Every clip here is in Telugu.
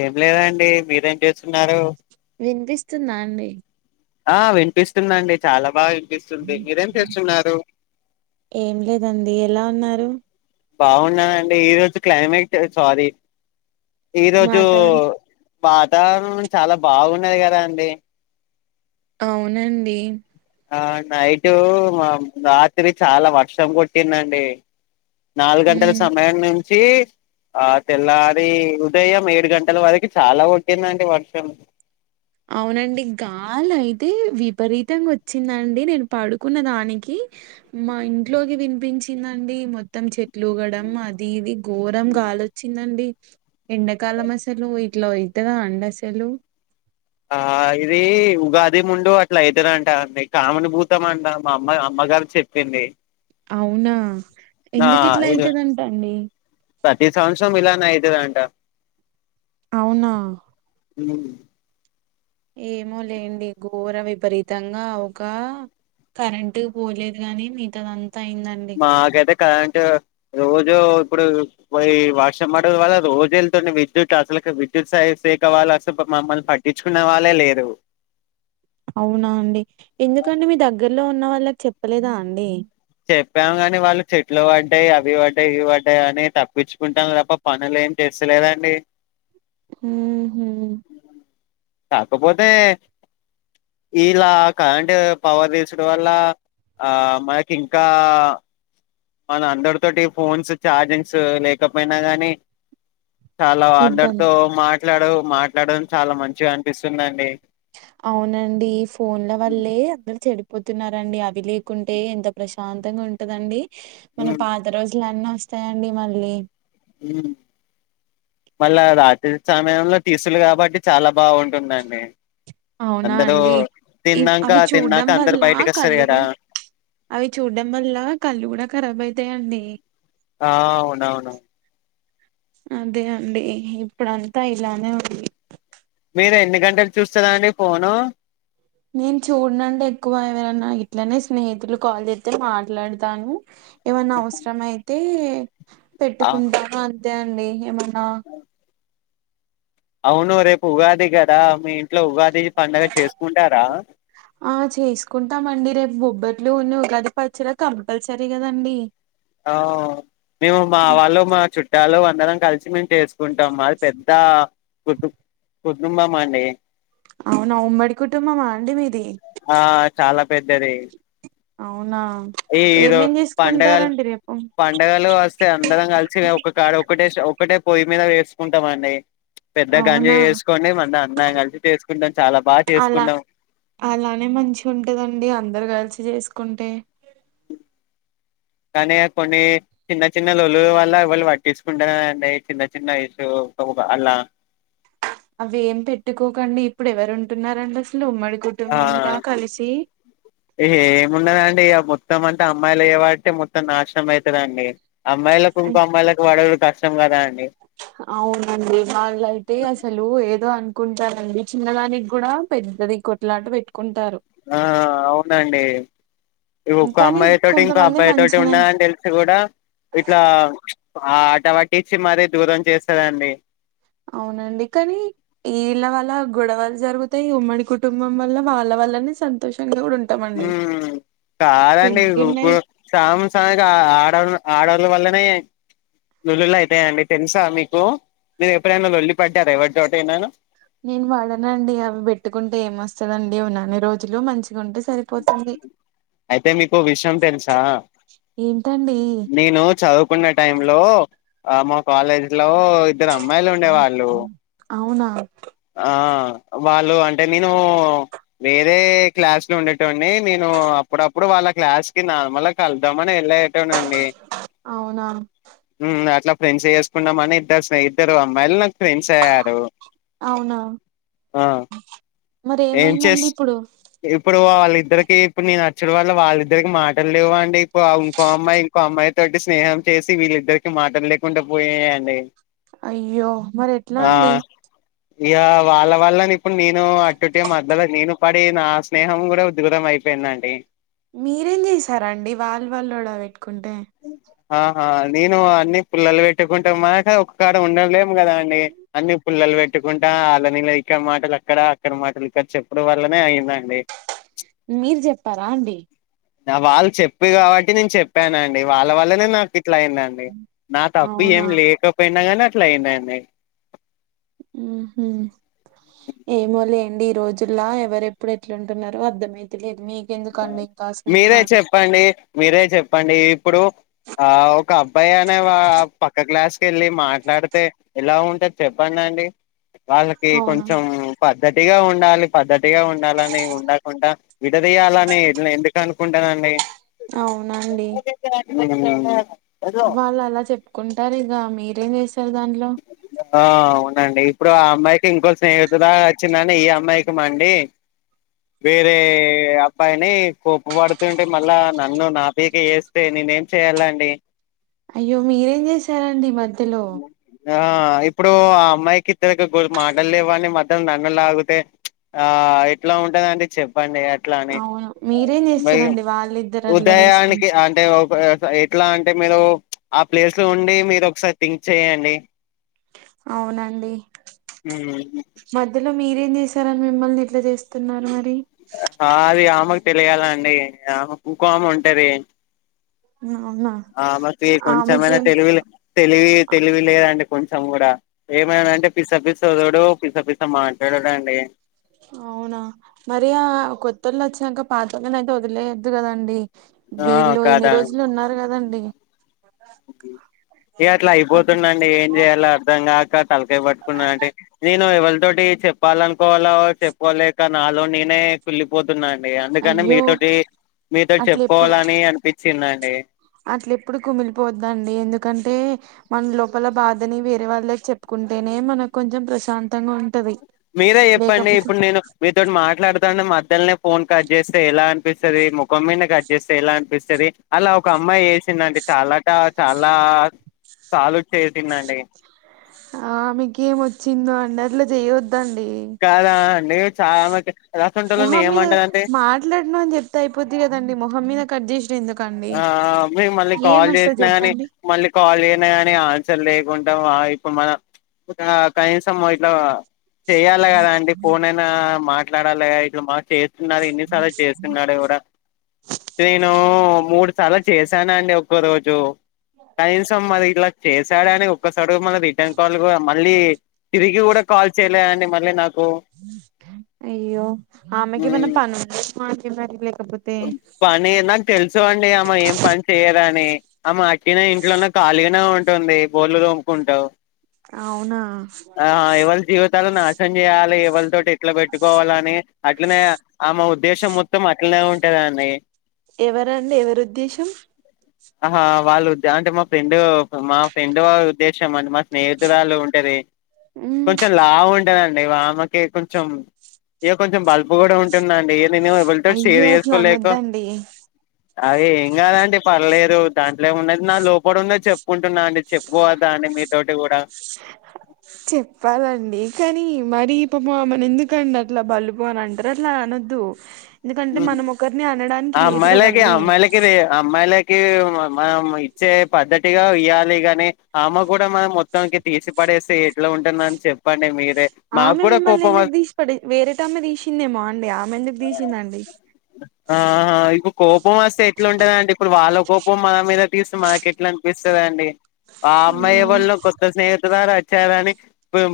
ఏం లేదండి మీరేం చేస్తున్నారు తున్నా అండీ ఆ వినిపిస్తుందండి చాలా బాగా వినిపిస్తుంది మీరేం చేస్తున్నారు ఏం లేదండి ఎలా ఉన్నారు బాగున్నాదండి ఈరోజు క్లైమేట్ సారీ ఈరోజు వాతావరణం వాతావరణం చాలా బాగున్నది కదా అండి అవునండి ఆ నైటు మా రాత్రి చాలా వర్షం కొట్టిందండి నాలుగు గంటల ఉమ్ సమయం నుంచి ఆ తెల్లారి ఉదయం ఏడు గంటల వరకు చాలా వడ్టిందండి వర్షం వాళ అయితే విపరీతంగా వచ్చిందండి నేను పడుకున్న దానికి మా ఇంట్లోకి వినిపించిందండి మొత్తం చెట్లు గడం అది ఇది ఘోరం గాలిచ్చిందండి ఎండాకాలం అసలు ఇట్లో అవుతుందా అండ అసలు ఆ ఇది ఉగాది ముండు అట్లా అయితునంట అ కామనుభూతం అంట మా అమ్మ అమ్మా బగారు చెప్పింది అవునా ఆ ఎందుకు ఇట్లా అయితదంట అండి ప్రతి సంవత్సరం అయితదంట అవునా ఉమ్ ఏమో లేండి ఘోర విపరీతంగా అవుకా కరెంటు పోలేదు గాని మిగతాద అంతా అయిందండి మాకైతే కరెంట్ రోజు ఇప్పుడు పో వాషం మడడం వల్ల రోజు వెళ్తుంది విద్యుత్ అసలు విద్యుత్ సాహ సేఖ వాళ్ళు అసలు మమ్మల్ని పట్టించుకున్న వాళ్ళే లేదు అవునా అండి ఎందుకంటే మీ దగ్గర్లో ఉన్న వాళ్ళకి చెప్పలేదా అండి చెప్పాము కాని వాళ్ళు చెట్లు పడ్డాయి అవి పడ్డాయి ఇవి పడ్డాయి అని తప్పించుకుంటాం తప్ప పనులే ఏం చేస్తాలేదండి ఉమ్ హ్మ్మ్ కాకపోతే ఇలా కరంటట్ పవర్ తీసుడు వల్ల ఆ మ ఇంకా మన అందరితోటి ఫోన్స్ చార్జింగ్స్ లేకపోయినా గానీ చాలా అందరితో ఇబ్బంది మాట్లాడు మాట్లాడడం చాలా మంచిగా అనిపిస్తుందండి అవునండి పోతున్నారండి అవి లేకుంటే ఎంత ప్రశాంతంగా ఉంటదండి మన ఉమ్ పాత రోజులన్నా ఇస్తాయండి మళ్ళీ ఉమ్ మళ్ళా రాత్రి సమయంలో తీసులు కాబట్టి చాలా బాగుంటుందండి అవునా అందరు అండి ఇవ్ తిన్నాక అవి తిన్నాక చూడ్డం అందరు వల్ల బయటకి వస్తారు కళ్ళు కదా కూడా అవి చూడ్డం వల్ల కళ్ళు కూడా కరాబ్ అయితాయండి ఆ అవునవును అదే అండి ఇప్పుడంతా ఇలానే ఉంది మీరు ఎన్ని గంటలు చూస్తదా అండి ఫోను నేను చూడనండి ఎక్కువ ఎవరన్నా ఇట్లనే స్నేహితులు కాల్ చేతే మాట్లాడతాను ఏమన్నా అవసరం అయితే ఆ, పెట్టుకుంటా అంతే అండి ఏమన్నా అవును రేపు ఉగాది కదా మీ ఇంట్లో ఉగాది పండుగ చేసుకుంటారా ఆ చేసుకుంటామండి రేపు బొబ్బట్లును, ఉగాది పచ్చడా కంపల్సరీ కదండి ఆ మేము మావాలు మా చుట్టాలు అందరం కలిసి మే చేసుకుంటాం మాది పెద్ద కుటుం కుటుంబం అండి అవునా ఉమ్మడి కుటుంబమా అండి మీది ఆ చాలా పెద్దది అవునా ఈ ఈరో ఏమేం పండగలు, చేసుకుంటారండి రేపు పండగలు వస్తే అందరం కలిసి ఒక కాడ ఒకటే ఒకక్కటే పొయ్యి మీద వేసుకుంటాం అండి పెద్ద గంజి అవునా వేసుకోండి మళ్ళీ అందం కలిసి చేేసుకుంటాం అలా, అలానే మంచి ఉంటదండి అందరు కలిసి చేసుకుంటే [unintelligible] కానీ కొన్ని చిన్న చిన్న లొల్లిల వల్ల పట్టించుకుంటలేనండి చిన్న చిన్న ఇష్యూ ఒక అలా అవి ఏం పెట్టుకోకండి ఇప్పుడు ఎవరు ఉంటున్నారండి అసలు ఉమ్మడి ఆ కుటుంబంలా కలిసి ఏ ఏమున్నద మొత్తం అంటే అమ్మాయిలు చేపట్టి మొత్తం నాశనం అయితరండి అమ్మాయిలకు ఇంకో అమ్మాయిలకు పడుడు కష్టం కదా అండి అవునండి వాళ్ళయితే అసలు ఏదో అను కుంటారండి చిన్నదానికి కూడా పెద్దది కొట్లాట పెట్టు ఆ అవునండి ఒక్క కానీ అమ్మాయి తోటి ఇంకో కొంతమంది అబ్బాయి తోటి మంచినే ఉన్నాడని తెలిసి కూడా ఇట్లా ఆ ఆట పట్టించి ఇచ్చి మరీ దూరం చేస్తదండి అవునండి, కానీ ఇళ్ళ వాల్ల గొడవలు జరుగుతాయి ఉమ్మడి కుటుంబం వల్ల వాళ్ళ వాళ్ళనే సంతోషంగా ఉ ఉ కాదండి రెండున్నాయి సం సమ్ కి ఆడ ఆడోళ్ల వల్లనే లోల్లులు అయితాయండి తెలుసా మీకు మీరు ఎప్పుడైనా లొల్లి పడ్డారా ఎవరితోటైనా నేను పడనండి అవి పెట్టుకుంటే ఏమ వస్తందండి ఉన్నన్ని రోజులు మంచి ఉంటే సరిపోతుంది అయితే మీకో విషయం తెలుసా ఏంటండి నేను చదువుకునే టైంలో ఆ మా కాలేజ్ లో ఇద్దరు అమ్మాయిలు ఉండే వాళ్ళు అవునా ఆ వాళ్ళు అంటే నేను వేరే క్లాస్ లో ఉండేటోన్ని నేను అప్పుడప్పుడు వాళ్ళ క్లాస్ కి నార్మల్ గా కలుద్దాం అన్ వెళ్లేటోన్ అండి అవునా అట్లా ఫ్రెండ్స్ చేసుకున్నామని ఇద్దరు ఇద్దరు అమ్మాయిలు నాకు ఫ్రెండ్స్ అయ్యారు వునా ఆ ఏం చేస్ ఇప్పుడు వాల్ ఇద్దరికి ఇప్పుడు నేను వచ్చుడు వాల్ల వాళ్ళిద్దరికి మాటలు లేవు అండి ఇప్పు ఇంకో అమ్మాయి ఇంకో అమ్మాయి తోటి స్నేహం చేసి వీళ్ళిద్దరికి మాటలు లేకుండా పోయాయండి అయ్యో మరి ఎట్లా అండి ఇగా వాళ్ళ వాళ్లని ఇప్పుడు నేను మధ్యలో నేను పడి నా స్నేహం కూడా దూరం అయిపోయిందండి మీరేం చేసారాండి వాళ్ళు వాళ్ళు గొడవ పెట్టుకుంటే ఆహా నేను అన్ని పుల్లలు పెట్టుకుంటా మాక ఒక్క కాడ ఉండలే కదా అండి అన్ని పుల్లలు పెట్ పెట్టుకుంటా వాలనీళ ఇక్కడ మాటలు అక్కడ అక్కడ మాటలు ఇక్కడ చెప్పుడం వల్లనే అయిదండి మీరు చెప్పారా అండి నా వాళ్ళు చెప్పి కాబట్టి నేను చెప్పానండి వాళ్ళ వల్లనే నాకు ఇట్లా అయిందండి నా తప్పు ఏం అవునా లేకపోయినా గనీ అట్లా అయిదండి హు హు ఏమోలే డి ఈ రోజులా ఎవరెప్పుడు ఎట్లుంటున్నారో అర్థమయితలేదు మీకెందుకండి ఇంకా ఆ మీరే స్నేహాలు చెప్పండి మీరే చెప్పండి ఇప్పుడు ఆ ఒక అబ్బాయి అనే వా పక్క క్లాస్ వెళ్ళి మాట్లాడితే ఎలా ఉంటే చెప్పండి అండి వాళ్ళకి అవునా కొంచెం ప గట్టిగా ఉండాలి పద్ధతిగా ఉండాలని ఉండకుండా విడదీయాలని నే ఇట్లా ఎందుకు అనుకుంటానండి అవునండి ఊ వాళ్ళు అలా చెప్పుకుంటారు ఇగా మీరేం చేస్త ఆ ఉండండి ఇప్పుడు ఆ అమ్మాయికి ఇంకో స్నేహితురాలు వచ్చిందనీ ఈ అమ్మాయికి మండి వేరే అబ్బాయిని కోప్ప పడుతుంటే మళ్ళా నన్ను నా పైకే వేస్తే నేనే ఏం చేయ్యాలండి అయ్యో మీరేం చేసారండి మధ్యలో ఆ ఇప్పుడు ఆ అమ్మాయికి ఇతనికికి మాటలులేవని మధ్య నన్ను లాగితే ఆ ఎట్లా ఉంటుందండి చెప్పండి అట్లానీ అవును మీరేం భయం చేస్తారండి వాళ్ళిద్దరు అట్లా ఉదయానికి చేసుకుంటే అంటే ఒక ఎట్లా అంటే మీరు ఆ ప్లేస్ లో ఉండి మీరు ఒకసారి థింక్ చేయండి అవునండి ఉమ్ మధ్యలో మీరేం చేసారని మిమ్మల్ని ఇట్లా చేస్తున్నారు మరి అది ఆమకు తెలియాల అండి ఆమేకు ఇంకో ఆమ ఉంటది అవునా ఆమకి కొంచెమైనా ఆమెకేం తెలువి తెలివి తెలివి లేదండి కొంచెం కూడా ఏమైనాంటే పిసపి వధురుడు పిసపిసా మాట్లాడడు అండి అవునా మరి ఆ కొత్త వాళ్ళు వచ్చాక పాత వాళ్ళని అయితే వదిలేయద్దు కదండి ఆ వీళ్ళు ఇన్ని రోజులు ఉన్నారు కదండి ఉబ్బి ఏ అట్లా అప్పుడు అయిపోతుండ అండి ఏం చేయాలో అర్ధం కాక తలకాయా పట్టుకున్నా అంటే నేను ఎవరితోటి చెప్పాలనుకోవలో చెప్పుకోలేక నాలో నేనే కుళ్ళిపోతున్నా అందుకని అయ్యో మీతోటి మీతోటి అట్ల ఎప్పుడు చెప్పుకోవాలని అనిపించిందండి. అట్ల ఎప్పుడు కుమిలిపోద్దండి ఎందుకంటే మన లోపల బాధని వేరే వాళ్ళ చెప్పుకు ఉంటేనే మనకు కొంచెం ప్రశాంతంగా ఉంటది మీరే చెప్పండి లేకపోతే ఇప్పుడు నేను మీతోటి మాట్లాడుతానే మ ద్దల్నే ఫోన్ కట్ చేస్తే ఎలా అనిపిస్తుంది ముఖం మీద కట్ చేస్తే ఎలా అనిపిస్తుంది అలా ఒక అమ్మాయి వేసి తినండి చాలా ట చాలా సాల్వ్ చేసింది అండి ఆమె కేం వచ్చిందో అండి అట్లా చేయొద్దండి నేను చాల మట్ మొహం మీద మాట్లాడను అని చెప్తే అయిపోద్ది కదండి మొహం మీద కట్ చేసి ఆ మేము మళ్ళీ కాల్ వస్తది చేసినా గానీ చెప్పండి మళ్ళీ కాల్ చేయిన గాని చల్ లేకుంట ఆ ఇప్పుడు మన ఒక కనీసం ఇట్లా చెయాలా కదా అండి ఫోన్ అయినా మాట్లాడాలి ఇట్లా మా చే న్నారు ఎన్నిసార్లు చేస్తున్నాడు కూడా నేను తర్వాత చేశాను అండి ఒక్కో రోజు కనీసం మరి ఇలా చేశాడని ఒక్కసారి మన రిటర్న్ కాల్ మళ్ళీ తిరిగి కూడా కాల్ చేయలేదు అండి మళ్ళీ నాకు అయ్యో ఆమెకి ఏమన్నా మ్ పని ఉందేమో అండి మరి లేకపోతే పని నాకు తెలుసు అండి అమ ఏం పని చెయదని అని అమ టీ నే ఇంట్లోనే ఖాళీగానే ఉంటుంది బోలుతోముకుంటూ అవునా ఆ ఎవలీ జీవితాలు నాశనం చేయాలి ఎవలితోటి అట్లా పెట్టుకోవాలని అట్లనే ఆమె ఉద్దేశం మొత్తం అట్లనే ఉంట దండి ఎవరండి ఎవరి ఉద్దేశం ఆహా వాళ్ళు అంటే మా ఫ్రెండ్ మా ఫ్రెండ్ళ్ ఉద్దేశం అంటే మా మేతురాలు ఉంటది ఉమ్ కొంచెం లావు ఉన్ ఉంటదండీ ఆమెకి కొంచెం ఇకా కొంచెం బల్పు కూడా ఉంటుందండి. నేను ఎవల్తో షేర్ అయ్యో అట్లా చేసుకోలేక అనొద్దండి అరే ఏం కాదండి. పర్లేదు దాంట్లో ఏముందండి నా లోపల ఉండది చెప్పుకుంటున్నా అండి చెప్పుకోవద్దా అండి మీతోటి కూడా. చెప్పాలండి కానీ మరి పాపం ఆమెను ఎందుకండి అట్లా బల్పు అన్ మనంటరే అలా అనద్దు ఎందుకంటే మనం ఒకరిని అనడానికి ఆ లేదు అమ్మాయిలకి కదండి. అమ్మాయిలకి రే అమ్మాయిలకి మనం ఇచ్చే పద్దతిగా ఇయ్యాలి గాని ఆమ్మ కూడా మన మొత్తానికి తీసి పడ్ చేస్తే ఎట్లా ఉంటుంది మమ్ చెప్పండి మీర్ ఆమె మిమ్మల్ని ఎందుకు తీసిపడే వేరేట ఆమె తీసిందేమో అండి ఆమె ఎందుకు దిసిందండి ఆహా ఇప్పు కోపం వస్తే ఎట్లాంటదండి ఇప్పుడు వాళ్ళక్ కోపం మన మీద తీస్త్ మనకు ఎట్లా అనిపిస్తాదండి. ఆ అమ్మాయి ఎవల్లో కొత్త స్నేహిత్ ఇటు రారా వచ్చావ అని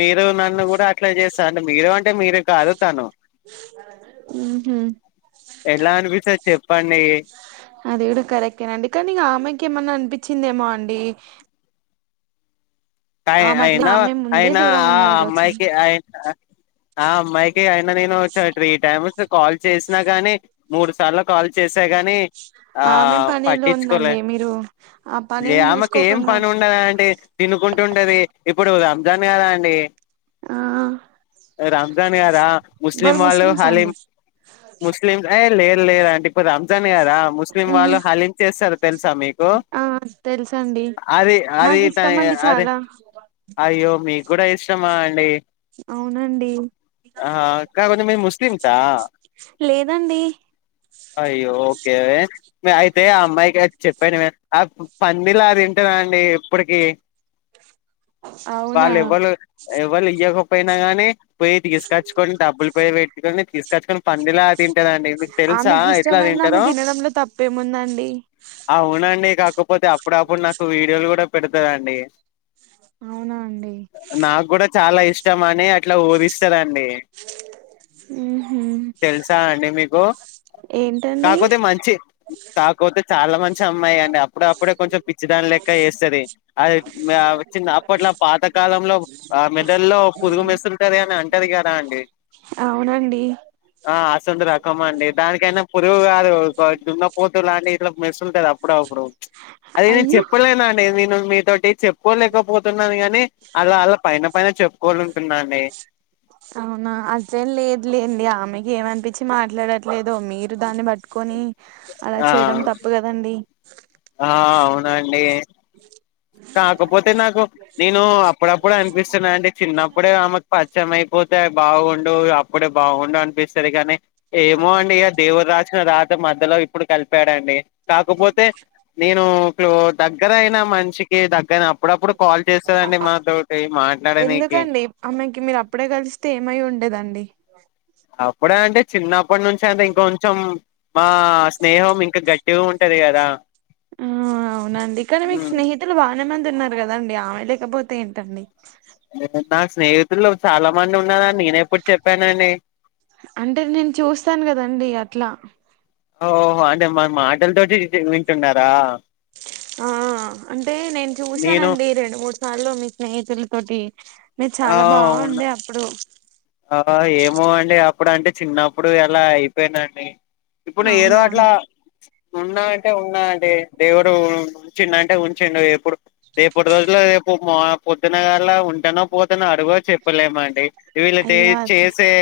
మీరు నన్ను కూడా అట్లా చేస్తంరా అండి మీరు అంటే మీరు కాదు తను. [inaudible] ఉహుమ్ ఎట్లా అనిపిస్తది చెప్పండి అది కూడా కరెక్టేనండి కానీ అమ్మాయికి ఏమన్నా అనిపించిందేమో అండి. తాయ్ ఆమె అట్లా అయినా ఆమె ముందే అయినా దూరం ఆ ఉన్నది కావచ్చు అమ్మాయికి అయినా ఆ అమ్మాయికి అయిన నేను చ త్రీ టైమ్స్ కాల్ చేసిన గాని మూడు సార్లు కాల్ చేసే గా గానీ ఆ ఆమె పనిలో పట్టించుకోలే ఉందండి మీరు ఆ లే పనిని ఆమెకు ఏం చూసుకోకుండా పని ఉండదు అంటీ తినుకుంటూ ఉంటది ఇప్పుడు రంజాన్ నెలా అండి ఆ రంజాన్ గాదా ముస్లిం వాళ్ళు ముస్లిమ్సా హాలిమ్ అండి ముస్లిమ్సు లేదు లేద అంటీ ఇప్పుడు రంజాన్ గాదా ముస్లిం మ్ వాళ్ళు హలిమ్ చేస్తారు. తెల్సా మీకు ఆ తెలుసండి అరి అరి నాకు త ఇష్టం అండి అరి చాలా అయ్యో మీకు కూడా ఇష్టమా అండి అవునండి ఆ కాకపోతే మీరు చ్ ముస్లిమ్సా లేదండి అయ్యో ఓకే అయితే ఆ అమ్మాయికి ఆ చెప్పాను మే ఆ పందిలా తింటదండి. ఇప్పడికి అవునా వాళ్ళు ఎవళ్లు ఎవళ్లు ఇయక పోయినా గాని పోయి తీకచ్చుకొని డబ్బులు పోయి పెట్కని తీసుకొచ్చుకొని పందిలా తింటాదండి మీకు తెలుసా ఆమెకి ఎట్లా ఇష్టమైంది ఆమె తింటాదో తినడంలో తప్పేముందండి అవునండి. కాకపోతే అప్పుడప్పుడు నాకు వీడియోలు కూడా పెడతాదండి. అవునా అండి చాలా ఇష్టం అని అట్లా ఊరిస్తరండి ఊహూ తెల్సా అండి మీక్ గో ఏంటండి కాకపోతే మంచి కాకోతే చాలా మంచి అమ్మాయి అండి అప్పుడ అప్పుడు కొంచెం పిచ్చిదాని లెక్క చేస్తాది. అది మ్యావు అప్పోట్లా పాత కాలంలో ఆ మెడల్లో పురుగు మెస్తుంటాది అని అంటది కదా అండి. అవునండి ఆ అసంతలో రకమ అండి దానికైనా పురుగు గాదు దుంగపోతు లాంటి ఇట్లా మెరుసుస్తుంటాది అప్పుడు అప్ ప్పుడు అది నేను అయ్యో చెప్పలేనండి నేను మీతోటి చెప్పుకోలేకపోతున్నాను గాని అలా అలా పైన పైన చెప్పుకోలున్ అవునా అదే లేదు లేండి ఆమెకి ఏమన్ పిచ్చి మాట్లాడట్లేదు మీరు దాన్ని పట్టుకొని అలా ఆ చేయడం తప్పు కదా అండి. ఆ అవునండి కాకపోతే నాకు నేను అప్పుడప్పుడు అనిపిస్తున్నా అండి చిన్నప్పుడే ఆమె పచ్చమై పోతే బాగుండు అప్పుడే బాగుండు అనిపిస్తాది గానీ. ఏమో అండి ఇగా దేవుడు రాసిన రాత మధ్యలో ఇప్పుడు కలిపాడండి. కాకపోతే నేను క్లో దగ్గరయినా మనిషికి దక్కనప్పుడు అప్పుడప్పుడు. కాల్ చేస్తదండి మాతోటి మాట్లాడనీకి ఎందుకండి ఆమెకి మీరు అప్పుడే కలిస్తే ఏమై ఉండేదండి అప్పుడే అంటే చిన్నప్పటి నుంచి అంత ఇంకొంచెం మా స్నేహం ఇంకా గట్టిగా ఉంటది కదా? ఆ అవునండి కానీ మీకు స్నేహితులు బాగానే మంది ఉన్నారు కదండి ఆమె లేకపోతే ఏంటండి. నాకు స్నేహితులు చాలా మంది ఉన్నారని నేను ఎప్పుడ్ చెప్పానండి. అంటేర్ నేను చూస్తాను కదండి అట్లా. ఓహో అంటే మన మాటలతోటి ఇటు వింటున్నారా? ఆ అంటే నేను నేను చూసానండి రెండు మూడు సార్లు మీ స్నేహితులతోటి మీరు చాలా బాగుండే అప్పుడు అ ఆ ఏమో అండి అప్పుడు అంటే చిన్నప్పుడు అలా అయిపోయిదండి. ఇప్పుడ్నేఏదో అవునా అట్లా ఉన్నా అంటే ఉన్నా అండి దేవుడు ఉంచిండు అంటే ఉంచిండు ఎప్పుడు రేపటి రోజుల్లో రేపు పొద్దునగల్లా ఉంటానో పోతనో అ అగో చెప్పలేమండి వీళ్ళు చే అయ్యో అది చేసే